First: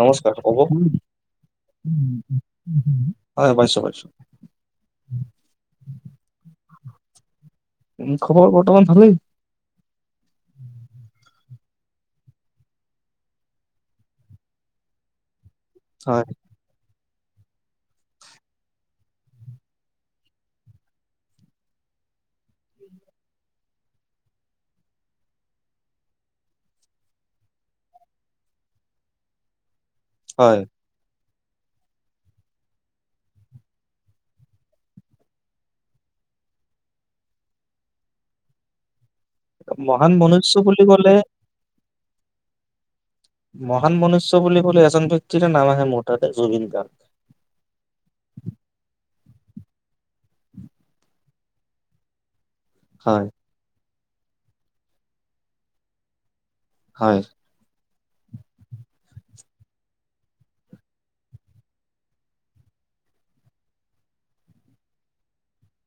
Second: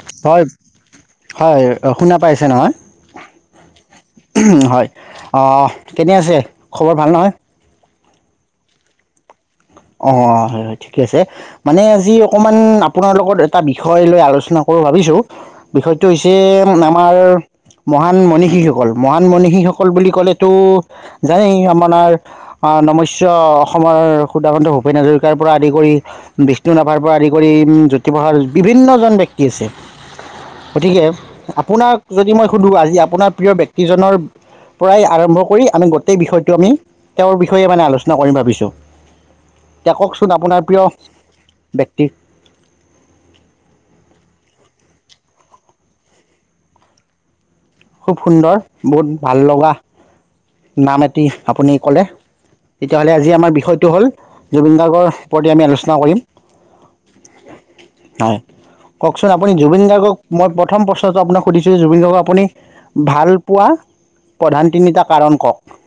নমস্কাৰ হয়, ক'ব হয়, শুনা পাইছে নহয়? হয় পাইছো পাইছো হয়, অহ, কেনে আছে? খবৰ ভাল নহয়? উম, খবৰ বৰ্তমান ভালেই। অ', হয় হয়। ঠিকে আছে। মানে আজি অকমান আপোনাৰ লগত এটা বিষয় লৈ আলোচনা কৰো ভাবিছো বিষয়টো হয় হৈছে, ন আমাৰ মহান মনীষীসকল, মহান মনীষীসকল বুলি ক'লেতো জানেই, আপোনাৰ নমস্য অসমৰ সুদন্ত ভূপেন হাজৰিকাৰ পৰা আদি কৰি বিষ্ণু ৰাভাৰ পৰা আদি কৰি জ্যোতিপ্ৰসাৰ বিভিন্নজন ব্যক্তি আছে। হয় গতিকে আপোনাক যদি মই শুধু, আজি আপোনাৰ প্ৰিয় ব্যক্তিজনৰ পৰাই আৰম্ভ কৰি আমি গোটেই বিষয়টো আমি তেওঁৰ বিষয়ে মানে আলোচনা কৰিম ভাবিছোঁ। এতিয়া মহান কওকচোন মনুষ্য আপোনাৰ প্ৰিয় বুলি ক'লে ব্য কি মহান মনুষ্য বুলি ক'লে এজন ব্যক্তিৰ নাম আহে মোৰ তাত, জুবিন গাৰ্গ। খুব সুন্দৰ, বহুত ভাল লগা নাম এট টি আপুনি ক'লে। তেতিয়াহ'লে হয় আজি আমাৰ বিষয়টো হ'ল জুবিন গাৰ্গৰ প্ৰতি আমি আলোচনা কৰিম। হয় হয়, কওঁকচোন আপুনি জুবিন গাৰ্গক, মই প্ৰথম প্ৰশ্নটো আপোনাক সুধিছো জুবিন গাৰ্গক আপুনি ভাল পোৱা প্ৰধান তিনিটা কাৰণ কওঁক।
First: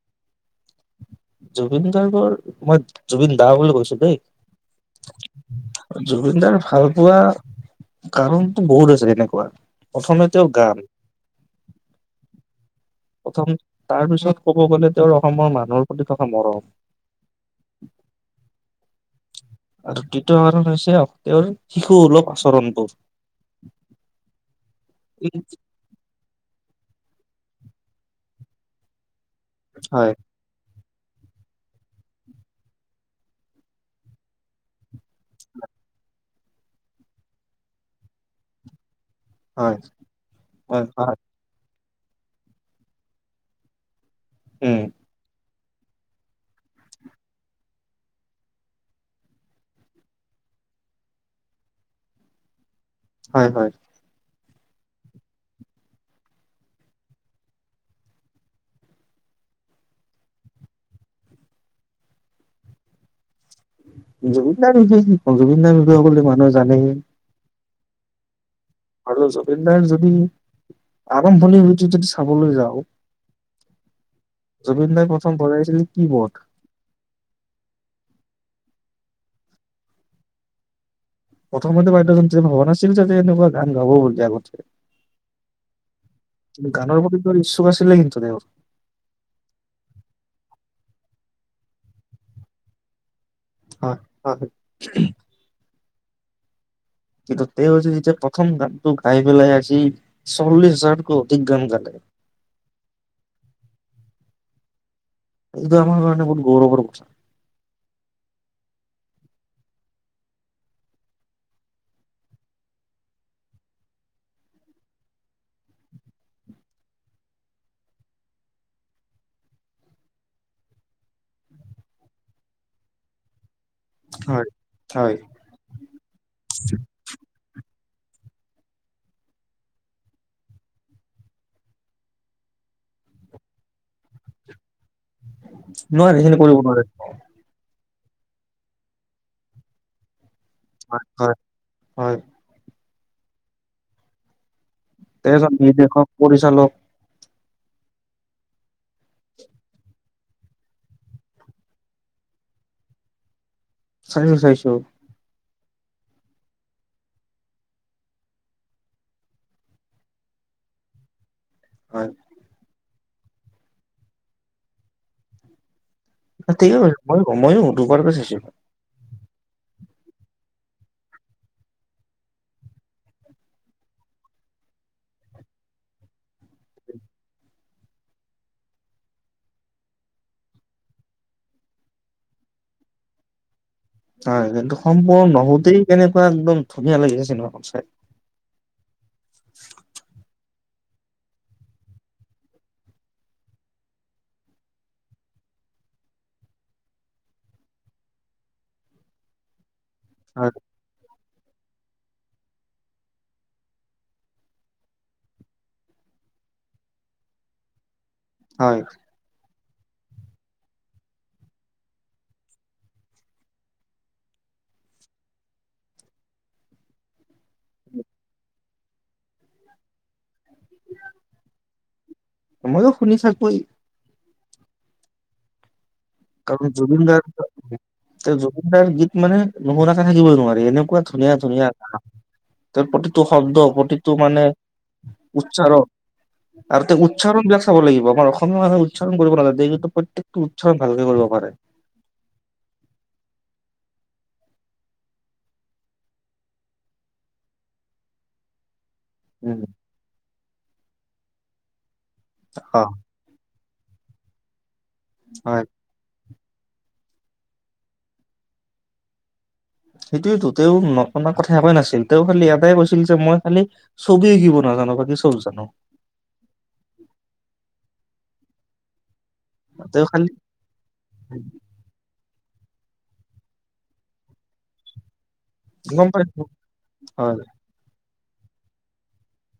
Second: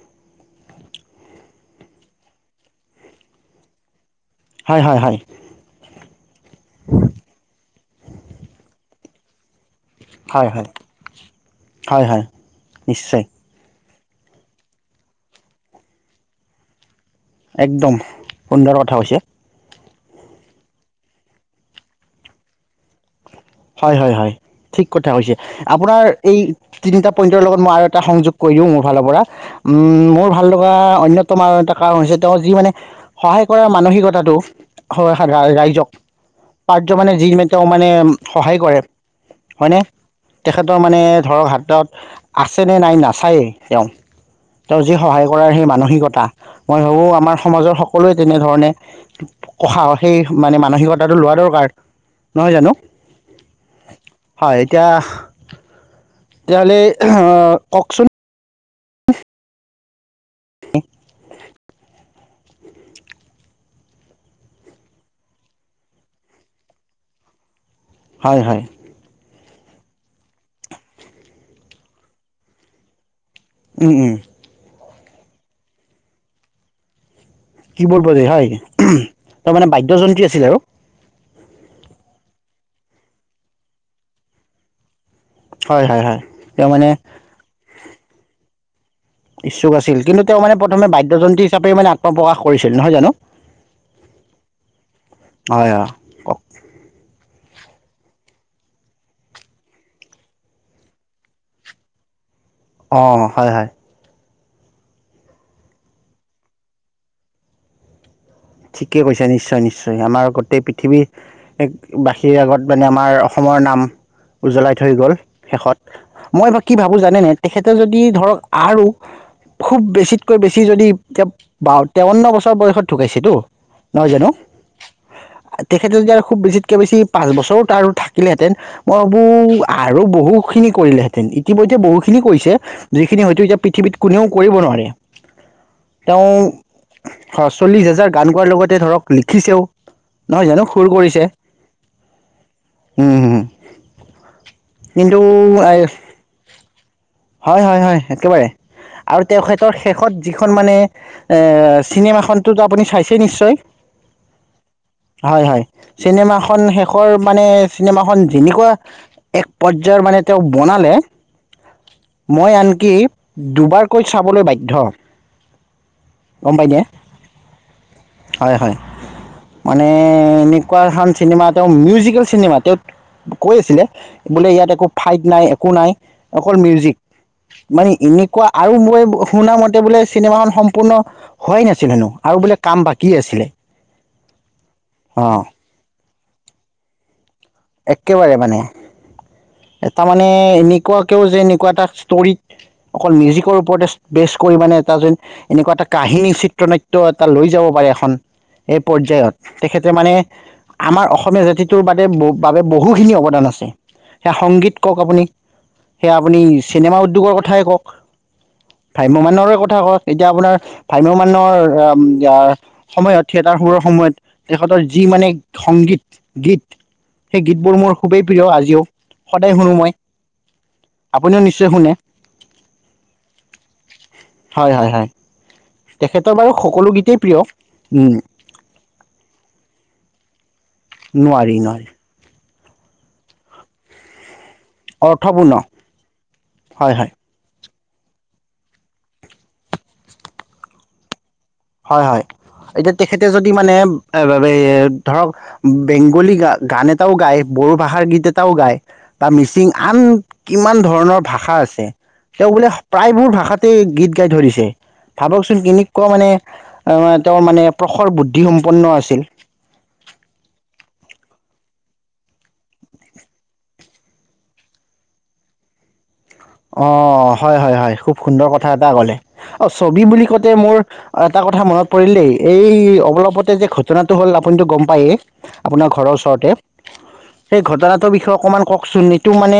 জুবিন গাৰ্গৰ, মই জুবিন দা বুলি কৈছো দেই। হয় হয় হয় জুবিনদাৰ ভাল পোৱা কাৰণটো বহুত আছে এনে। কোৱা। প্ৰথমে তেওঁৰ হয় হয় গান হয় হয় নিশ্চয় প্ৰথম তাৰ পিছত ক'ব গ'লে তেওঁৰ অসমৰ মানুহৰ প্ৰতি থকা মৰম। একদম, সুন্দৰ কথা কৈছে। আৰু দ্বিতীয় কাৰণ হৈছে তেওঁৰ শিশু সুলভ আচৰণবোৰ। হয়, হয়, হয়, ঠিক কথা কৈছে, আপোনাৰ এই তিনিটা পইণ্টৰ লগত মই আৰু এটা সংযোগ কৰি দিওঁ মোৰ ফালৰ পৰা। উম, হয় মোৰ ভাল লগা অন্যতম আৰু এটা কাৰণ হৈছে, তেওঁ যি মানে সহায় কৰাৰ মানসিকতাটো হয় ৰাইজক পাৰ্য মানে যি তেওঁ মানে সহায় কৰে হয় হয়নে? তেখেতৰ হয় মানে হয় হয় ধৰক হাতত আছেনে নাই নাচায়েই তেওঁ। উম তেওঁ যি সহায় কৰাৰ সেই মান মানসিকতা, মই ভাবো আমাৰ সমাজৰ সকলোৱে তেনেধৰণে কসাহ সেই মানে মানসিকতাটো লোৱা দৰকাৰ, নহয় জানো? হয় হয় হয় এতিয়া, তেতিয়াহ'লে কওকচোন [inaudible] জুবিনদাৰ বিষয়ে কি কম জুবিনদাৰ বিষয়ে সকলো মানুহ জানেই। হয় হয়। আৰু জুবিনদাৰ যদি আৰম্ভণিৰ যদি চাবলৈ যাওঁ উম উম। জুবিন দাই প্ৰথম বজাইছিল কি বোৰ্ড। কিবৰ্ড বজয় হয় তাৰ মানে বাদ্যযন্ত্ৰী আছিল আৰু। প্ৰথমতে বাইদেউজন ভবা নাছিল যো এনেকুৱা গান গাব বুলি আগতে। হয় হয় হয় এয়া কিন্তু মানে গানৰ প্ৰতি [unintelligible] ইচ্ছুক আছিল কিন্তু তেওঁ মানে প্ৰথমে বাদ্যযন্তী হিচাপে মানে আত্মপ্ৰকাশ কৰিছিল নহয় জানো। হয় হয়। [unintelligible] কিন্তু তেওঁ যে যেতিয়া প্ৰথম গানটো গাই পেলাই আজি চল্লিশ হাজাৰতকৈ অধিক গান গালে। অঁ হয় হয়। এইটো আমাৰ কাৰণে বহুত গৌৰৱৰ কথা। ঠিকে কৈছো নিশ্চয় নিশ্চয় আমাৰ গোটেই পৃথিৱীৰ এক বাসীৰ আগত মানে আমাৰ অসমৰ নাম উজ্বলাই থৈ গল শেষত মই বা কি ভাবো জানেনেে তেখেতে যদি ধৰক আৰু খুব বেছিতকৈ বেছি যদি এতি তেৱন্ন বছৰ বয়সত ঢুকাইছেতো নহয় জানো হয় হয় তেখেত যদি আৰু খুব বেছিত কে বেছি পাঁচ বছৰো তাৰ থাকিলেহেঁতেন মই ভাবো আৰু বহুখিনি কৰিলেহেঁতেন ইতিমধ্যে বহুখিনি কৰিছে যিখিনি হয়তো এতিয়া পৃথিৱীত কোনেও কৰিব নোৱাৰে। নোৱাৰে সেইখিনি তেওঁ কৰিব নোৱাৰে অ চল্লিশ হাজাৰ গান গোৱাৰ লগতে ধৰক লিখিছেও। নহয় জানো সুৰ হয় কৰিছে। হয় হয় উম। কিন্তু তজন নিৰ্দেশক পৰিচালক হয় হয় হয় একেবাৰে আৰু তেখেতৰ শেষত যিখন মানে এ চিনেমা খনতো আপুনি চাইছে চে নিশ্চয় চাইিছো চাইিছো। হয় হয় চিনেমাখন শেষৰ মানে চিনেমাখন যেনেকুৱা এক পৰ্যায়ৰ মানে তেওঁ বনালে হয় মই আনকি দুবাৰকৈ চাবলৈ বাধ্য। গম তে পাইনে [unintelligible] মইও। দোবাৰ কৈ চাষে। হয় হয় মানে এনেকুৱাখন চিনেমা তেওঁ মিউজিকেল চিনেমা তেওঁ কৈ আছিলে বোলে ইয়াত একো ফাইট নাই একো নাই অকল মিউজিক মানে এনেকুৱা আৰু মই শুনা মতে বোলে চিনেমাখন সম্পূৰ্ণ হোৱাই নাছিল হেনো আৰু বোলে কাম বাকী আছিলে। হয় কিন্তু সম্পূৰ্ণ অঁ নহওতে তেনে একদম ধুনীয়া লাগিছে নহয়। একেবাৰে মানে তাৰ মানে এনেকুৱা কেউ যে এনেকুৱা এটা ষ্ট'ৰী অকল মিউজিকৰ ওপৰতে বেষ্ট কৰি মানে এটা যেন এনেকুৱা এটা কাহিনী চিত্ৰনাট্য এটা লৈ যাব পাৰে এখন এই পয্যায়ত। তেখেত মানে হয় আমাৰ অসমীয়া জাতিটো বাত বুক [inaudible] বাবে বহুখিনি অৱদান আছে। সেয়া সংগীত কওক আপুনি, সেয়া আপুনি চিনেমা উদ্যোগৰ কথাই কওঁক হয় ভাম্যমানৰে ক কথা কওঁক এতিয়া আপোনাৰ ভাম্যমানৰ অ' আ সময়ত থিয়েটাৰ সূৰৰ সময়ত তেখেতৰ যি মানে সংগীত গীত সেই গীতবোৰ মোৰ খুবেই প্ৰিয় আজিও। সদায় শুনো মই। আপুনিও নিশ্চয় শুনে? মইও শুনি থাকো। হয়- হয় -হয়। তেখেতৰ বাৰু কাৰণ সকলো গীতেই প্ৰিয় উম জুবিনদাৰ জুবিনদাৰ গীত মানে নশুনা থাকিব নোৱাৰি। এনেকুৱা ধুনীয়া, নোৱাৰি ধুনীয়া নোৱাৰি ক ত প্ৰতিটো শব্দ, প্ৰতিটো মানে অৰ্থপূৰ্ণ উচ্চাৰণ, আৰু হয় তেওঁ হয় উচ্চাৰণ ব্য চাব লাগিব। আমাৰ অসমীয়া মানুহ উচ্চণ কৰিব নাজানে, এইটো প্ৰত্যকটো উচ্চাৰণ ভালকে কৰিব পাৰে। হয়, হয়। এতিয়া তেখেতে যদি মানে এ ধৰক বেংগলী গান এটাও গায় বড়ো ভাষাৰ গীত এটাও গায় তাৰ উম মিচিং আন কিমান ধৰণৰ ভাষা আছে। তেওঁ বোলে অ প্ৰায়বোৰ ভাষাত তে গীত গাই থৈ দিছে। ভাবকচোন হয় কেনকোৱা মানে এ তেওঁ মানে প্ৰখৰ বুদ্ধি সম্পন্ন আছিল। সেইটোৱেতো, তেওঁ নকনা কথা একোৱেই নাছিল। তেওঁ খালি এটাই কৈছিল যে মই খালি ছবি আঁকিব নাজানো বাকি চব জানো। অঁ। হয়, হয়, হয়। খুব সুন্দৰ কথা এটা ক'লে। অ', ছবি তেওঁ বুলি খালি কওঁতে মোৰ এটা কথা মনত পৰিল দেই। এই অৱলপতে যে ঘটনাটো হ'ল আপুনিটো গম পায়েই। আপোনাৰ ঘৰৰ গম পাইছো ওচৰতে, হয় সেই ঘটনাটোৰ বিষয়ে অকমান কওকচোন। এইটো মানে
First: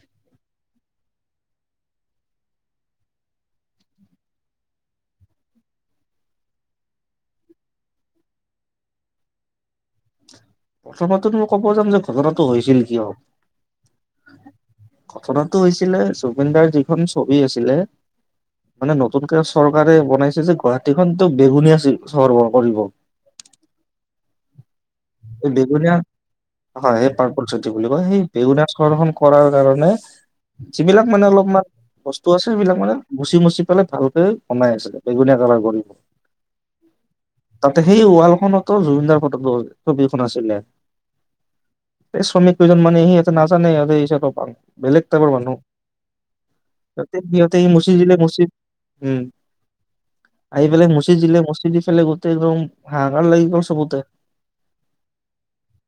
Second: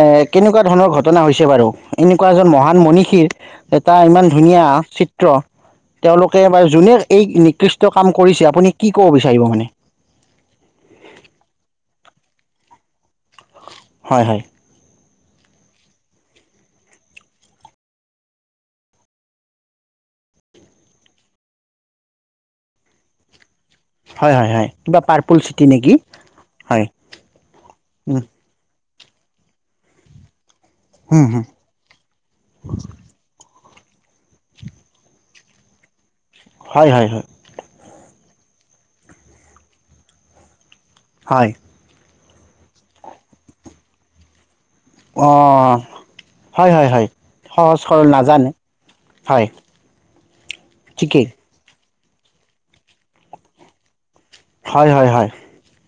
এ কেনেকুৱা ধৰণৰ ঘট ঘটনা হৈছে বাৰু এনেকুৱা এজন মহান মনীষীৰ এটা ইমান ধুনীয়া চিত্ৰ তেওঁলোকে বাৰু যোনে এই নিকৃষ্ট কাম কৰিছে আপুনি কি ক'ব বিচাৰিব মানে। প্ৰথমতে মই ক'ব যাম যে ঘটনাটো হৈছিল কিয়। হয়-হয়। ঘটনাটো হৈছিলে জুবিনদাৰ যিখন ছবি আছিলে মানে নতুনকে চৰকাৰে বনাইছে যে গুৱাহাটীখন তেওঁ বেগুনীয়া চহৰ কৰিব। হায়-হায়। এই বেগুনীয়া হয় সেই পাৰপুল চিটি বুলি কয়। সেই বেগুনা ঘৰখন কৰাৰ কাৰণে। যিবিলাক মানে হয় অলপমান বস্তু আছে সবিলাক মানে গুচি মুচি ফাল ভালকে বনাই আছিলে বেঙুনীয়া কালাৰ কৰিব। হয় হয় হয় তাতে সেই ওৱাল খনতো জুবিনদাৰ ফটো [unintelligible] ছবিখন আছিলে। হয়। এই শ্ৰমিক কেইজন মানে সিহঁতে নাজানে [unintelligible] বেলেগ টাইপৰ মানুহ অ' হয় হয় হয় সিহতে - সিহতে আহি সহজ মোচি সৰল দিলে মোচি নাজানে উম, হয় আহি পেলে মোচি ঠিকেই দিলে মোচি দি [unintelligible] গোটেইদম হাহাকাৰ লাগিব চবতে। হয়- হয়- হয়।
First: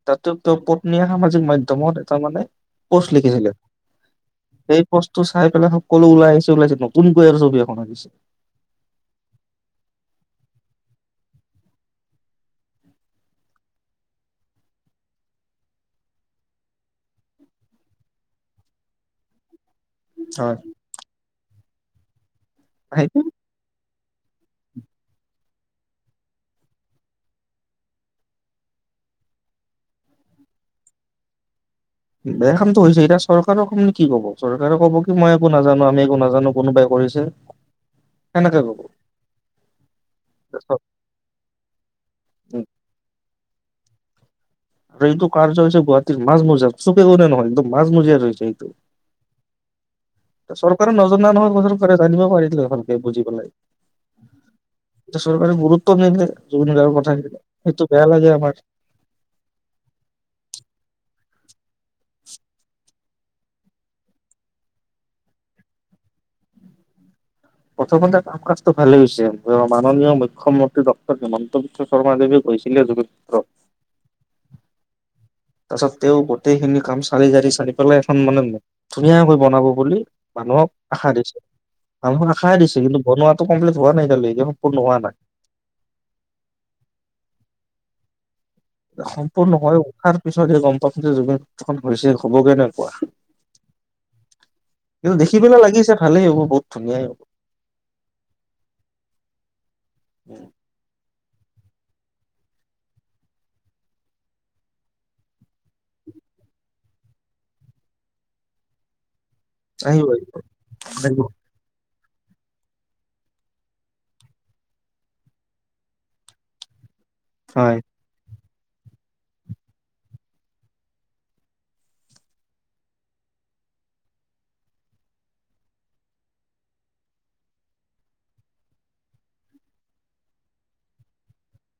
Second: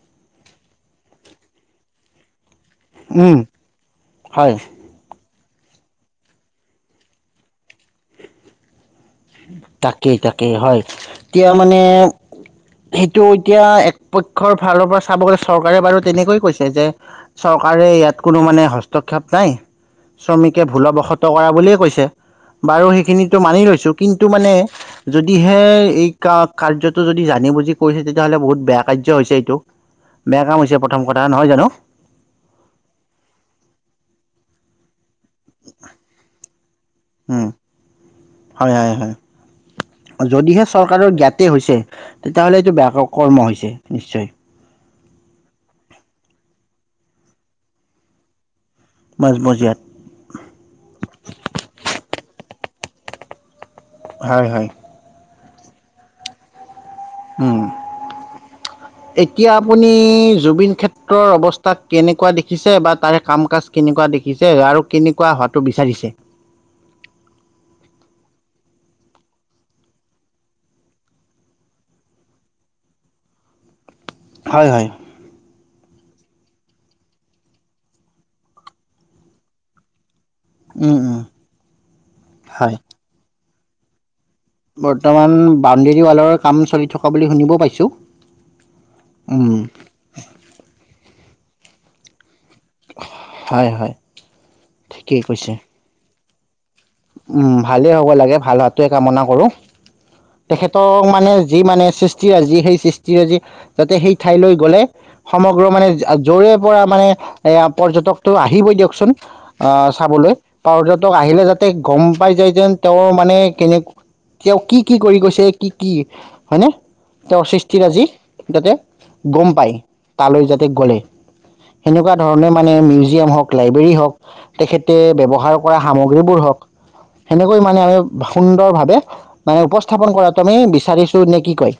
তাতো তেওঁ পত্নীয়ে সামাজিক মাধ্যমত এটা মানে পোষ্ট উম লিখিছিলে হয় সেই পষ্টটো চাই পেলাই সকলো ওলাই আহিছে ওলাইছে নতুনকৈ আৰু ছবি এখন আনিছে। তাকেই-তাকেই হয় এতিয়া মানে সেইটো এতিয়া একপক্ষৰ ফালৰ পৰা চাব গলে চৰকাৰে বাৰু তেনেকৈয়ে কৈছে যে চৰকাৰে ইয়াত কোনো মানে হস্তক্ষেপ নাই। হয়। শ্ৰমিকে ভুলবসত কৰা বুলিয়েই কৈছে। বাৰু সেইটো সেইখিনিটো মানি লৈছো কিন্তু মানে যদি হে, এই কা কাৰ্যতো যদি জানে নি বুজি কৰিছে তেতিয়াহলে বহুত বেয়া কাৰ্য্য হৈছে এইটো। বেয়া কাম হৈছে প্ৰথম কথা নহয় জানো। বেয়া কামটো হৈছে এতিয়া চৰকাৰৰ কোনে কি কব চৰকাৰে ক'ব কি মই একো নাজানো আমি একো নাজানো কোনোবাই কৰিছে উম, সেনেকে হয় - ক'ব। হয় - হয় যদিহে চৰকাৰৰ জ্ঞাতে হৈছে তেতিয়াহ'লে উম, এইটো বেয়া কৰ্ম হৈছে। নিশ্চয়। আৰু এইটো কাৰ্য হৈছে গুৱাহাটীৰ মাজ মজিয়াৰ চুকে কোনে নহয় মাজ মজিয়াত হৈছে এইটো। মাজমজিয়াত চৰকাৰ নজৰ নাই নহয় [unintelligible] চৰকাৰে জানিব পাৰিলে। ভালকে বুজি পালে। হয় - হয়। চৰকাৰে গুৰুত্ব নিদিলে জুবিন দাৰ উম সেইটো বেয়া লাগে আমাৰ। এতিয়া আপুনি জুবিন ক্ষেত্ৰত। ৰ অৱস্থা তাক কেনেকুৱা দেখিছে বা তাৰে কাম কাজ কেনেকুৱা দেখিছে আৰু কেনেকুৱা হোৱাটো বিচাৰিছে। প্ৰথমতে কাম কাজটো ভালেই হৈছে মাননীয় মুখ্যমন্ত্ৰী ডক্টৰ হিমন্ত বিশ্ব শৰ্মা দেৱে কৈছিলে যোগী পুত্ৰ হয় হয়। তাৰ পিছত তেওঁ গোটেইখিনি কাম চালি জাৰি চালি পেলাই এখন মানে ধুনীয়াকৈ বনাব বুলি মানুহক উম আশা উম দিছে, মানুহক আশাই হয় দিছে কিন্তু বনোৱা টো কমপ্লিট হোৱা নাই এতিয়ালৈ। বৰ্তমান বাউণ্ডেৰী ৱালৰ কাম চলি থকা বুলি শুনিব পাইছো। সম্পূৰ্ণ হৈ উঠাৰ পিছতহে গম পাম যে জুবিন [unintelligible] হৈছে হ'ব কেনেকুৱা, হয় হয় কিন্তু ঠিকেই দেখি কৈছে পেলে লাগিছে ভালেই হ'ব। বহুত ধুনীয়াই হ'ব উম ভালেই হ'ব লাগে, ভাল হোৱাটোৱে কামনা কৰো। তেখেতক মানে যি মানে সৃষ্টিৰাজি, যি সেই সৃষ্টিৰাজি যাতে সেই ঠাইলৈ গ'লে সমগ্ৰ মানে য'ৰে পৰা মানে এ পৰ্যটকটো আহিবই দিয়কচোন। আহ আহিব চাবলৈ। পৰ্যটক আহিব আহিলে যাতে গম পাই যায় যেন তেওঁৰ মানে কেনেক তেওঁ কি কি কৰি গৈছে কি কি হয়নে? তেওঁৰ হয় সৃষ্টিৰাজি। তাতে গম পাই, তালৈ যাতে গলে। সেনেকুৱা ধৰণে মানে, মিউজিয়াম হওঁক, লাইব্ৰেৰী হওঁক, তেখেতে ব্যবহাৰ কৰা সামগ্ৰীবোৰ হওঁক সেনেকৈ মানে আমি সুন্দৰ ভাৱে মানে উপস্থাপন কৰাতো আমি বিচাৰিছো, নে কি কয়?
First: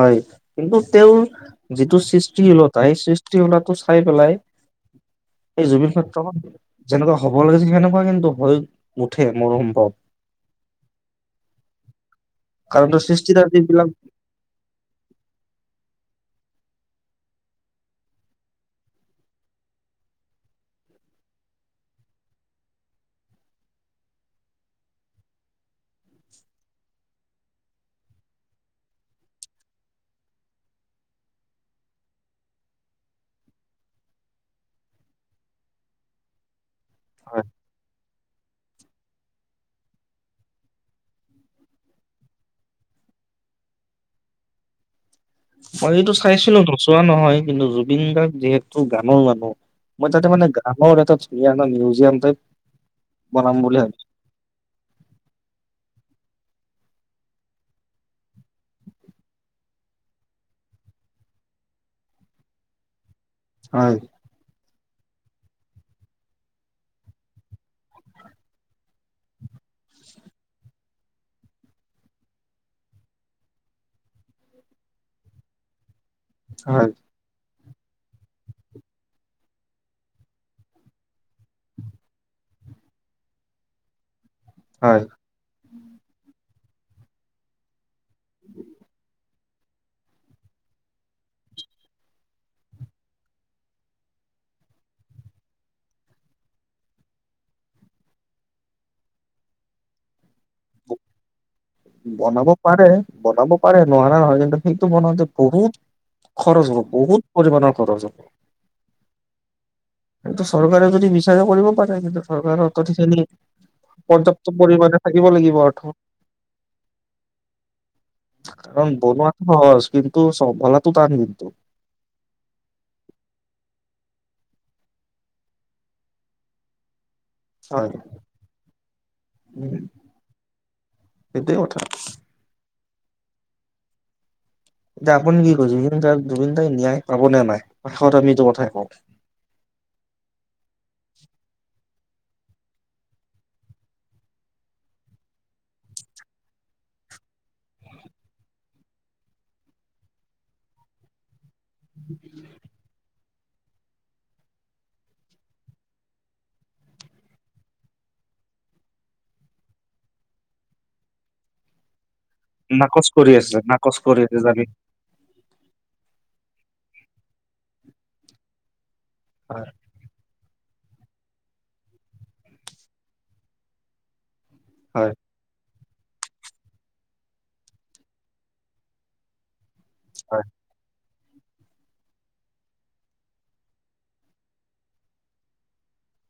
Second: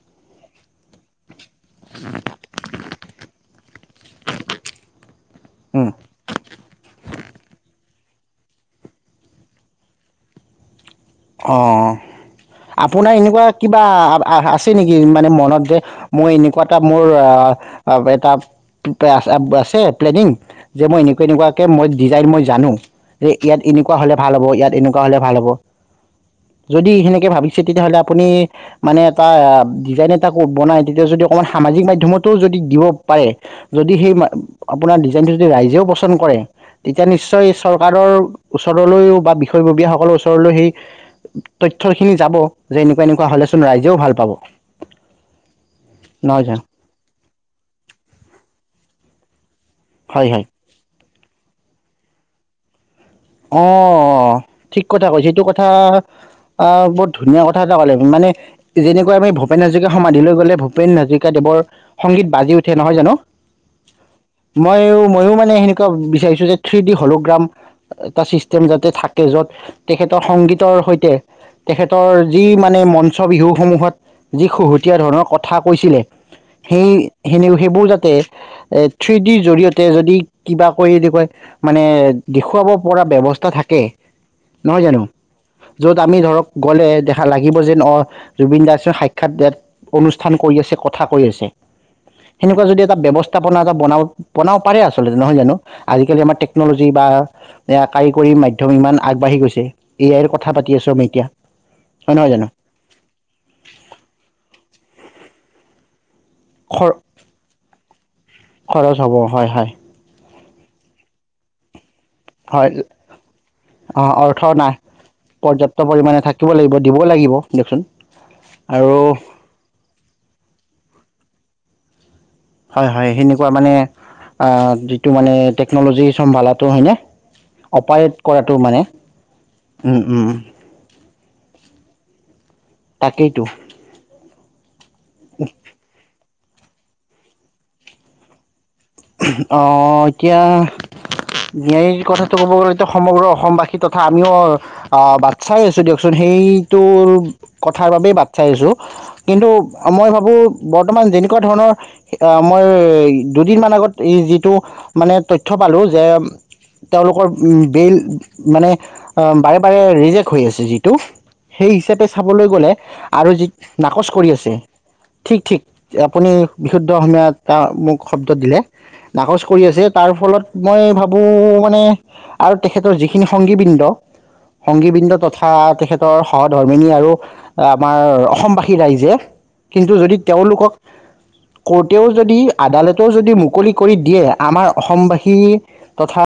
হয়। কিন্তু তেওঁৰ যিটো সৃষ্টিশীলতা, সেই সৃষ্টিশীলাটো চাই পেলাই এই জুবিন ক্ষেত্ৰখন যেনেকুৱা হ'ব লাগিছিল, সেন সেনেকুৱা কিন্তু হৈ উঠে মোৰ সম্ভৱ অঁ, কাৰণ আপোনাৰ সৃষ্টি এনেকুৱা কিবা বিলাক আছে নেকি মানে মনত [unintelligible] মই এনেকুৱা এটা মোৰ আ এটা আছে আছে প্লেনিং, যে মই এনেকুৱা এনেকুৱাকে মই ডিজাইন মই জানো। যে, ইয়াত এনেকুৱা হ'লে ভাল হ'ব। ইয়াত এনেকুৱা হ'লে ভাল হ'ব। যদি সেনেকে ভাবিছে তেতিয়াহলে আপুনি মানে, এটা ডিজাইন এটা বনাই তেতিয়া যদি অকমান সামাজিক মাধ্যমটো যদি দিব পাৰে। যদি সেই, আপোনাৰ ডিজাইনটো যদি ৰাইজেও পচন্দ কৰে, তেতিয়া হয় নিশ্চয় চৰকাৰৰ ওচৰলৈ বা বিষয়ববীয়াসকলৰ ওচৰলৈ সেই তথ্য খিনি যাব যে এনেকুৱা এনেকুৱা হলেচোন ৰাইজেও ভাল পাব। মই এইটো নহয় চাইছিলো, জানো নচোৱা নহয়। কিন্তু জুবিন গাৰ্গ যিহেতু গানৰ মানুহ মই তাতে হয় হয় মানে গানৰ এটাত [unintelligible] না মিউজিয়াম টাইপ বনাম বুলি ভাবিছো অঁ, ঠিক কথা কৈছে, সেইটো কথা অহ, বহুত ধুনীয়া কথা এটা ক'লে মানে, যেনেকোৱা আমি ভূপেন হাজৰিকা সমাধি লৈ গলে ভূপেন হাজৰিকা দেৱৰ সংগীত বাজি উঠে নহয় জানো। হয়। মই মইও মানে সেনেকোৱা বিচাৰিছো যে থ্ৰী ডি হলোগ্ৰাম এটা চিষ্টেম যাতে থাকে য'ত তেখেতৰ সংগীতৰ সৈত তেখেতৰ যি মানে মঞ্চ বিহুসমূহত যি শুহুতীয়া ধৰণৰ কথা কৈছিলে। সেই হয় সেনে সেইবোৰ যাতে থ্ৰি ডি জৰিয়তে যদি কিবা কৰি দেখুৱাই মানে দেখুৱাব পৰা ব্যৱস্থা থাকে। নহয় জানো। হয় য'ত আমি ধৰক গ'লে দেখা লাগিব যে ন জুবিন দাসৰ সাক্ষাৎ দিয়াত অনুষ্ঠান কৰি আছে কথা কৈ আছে, সেনেকুৱা যদি এটা ব্ৱস্থাপনা এটা বনা বনাব পাৰে আচলতে নহয় জানো আজিকালি আমাৰ টেকনলজি বা কাৰিকৰী মাধ্যম ইমান আগবাঢ়ি গৈছে, এ আই ৰ কথা পাতি আছো আমি এতিয়া। হয় নহয় জানো বনাব পাৰে বনাব পাৰে নোৱাৰা নহয় কিন্তু সেইটো বনাওঁতে বহুত খৰচ হব খৰ বহুত পৰিমাণৰ কৰা যাব। খৰচ হ'ব হয় হয়। এইটো চৰকাৰে যদি বিচাৰে কৰিব পাৰে। কিন্তু চৰকাৰৰ হয় [unintelligible] খিনি অ' অৰ্থ পৰ্যাপ্ত নাই পৰিমাণে থাকিব লাগিব পৰ্যাপ্ত অৰ্থ। পৰিমাণে থাকিব লাগিব দিব লাগিব দিয়কচোন আৰু কাৰণ বনোৱাটো সহজ কিন্তু চম্ভালা তুতান কিন্তু। হয় হয় সেনেকুৱা মানে যিটো মানে টেকনলজি চম্ভালাটো হয়নে। হয় অপাৰেট কৰাটো মানে উম উম। সেইটোৱে কথা তাকেইটো। এতিয়া আপুনি কি কৰিছে সেইখিনি তাত জুবিন দাই ন্যায় পাব নে নাই শেষত আমি এইটো কথাই কওঁ। অ' এতিয়া ন্যায়িক কথাটো ক'ব গ'লে সমগ্ৰ অসমবাসী তথা আমিও বাট চাই আছোঁ দিয়কচোন সেইটোৰ কথাৰ বাবেই বাট চাই আছোঁ, কিন্তু মই ভাবোঁ বৰ্তমান যেনেকুৱা ধৰণৰ আমাৰ দুদিনমান আগত এই যিটো মানে তথ্য পালো যে তেওঁলোকৰ বিল মানে বাৰে বাৰে ৰিজেক হৈ আছে যিটো সেই হিচাপে চাবলৈ গ'লে নাকচ আৰু কৰি যি আছে নাকচ কৰি আছে জানি ঠিক ঠিক। আপুনি বিশুদ্ধ অসমীয়া এটা মোক শব্দ দিলে। নাকচ কৰি হয় আছে তাৰ ফলত মই ভাবো মানে আৰু তেখেতৰ যিখিনি সংগীবৃন্দ হয় সংগীবিৃন্দ তথা তেখেত সহধৰ্মিনী আৰু আমাৰ অসমবাসী ৰাইজে কিন্তু যদি হয় তেওঁলোকক কৰ্টেও যদি আদালতেও যদি মু কলি কৰি দিয়ে আমাৰ অসমবাসী তথা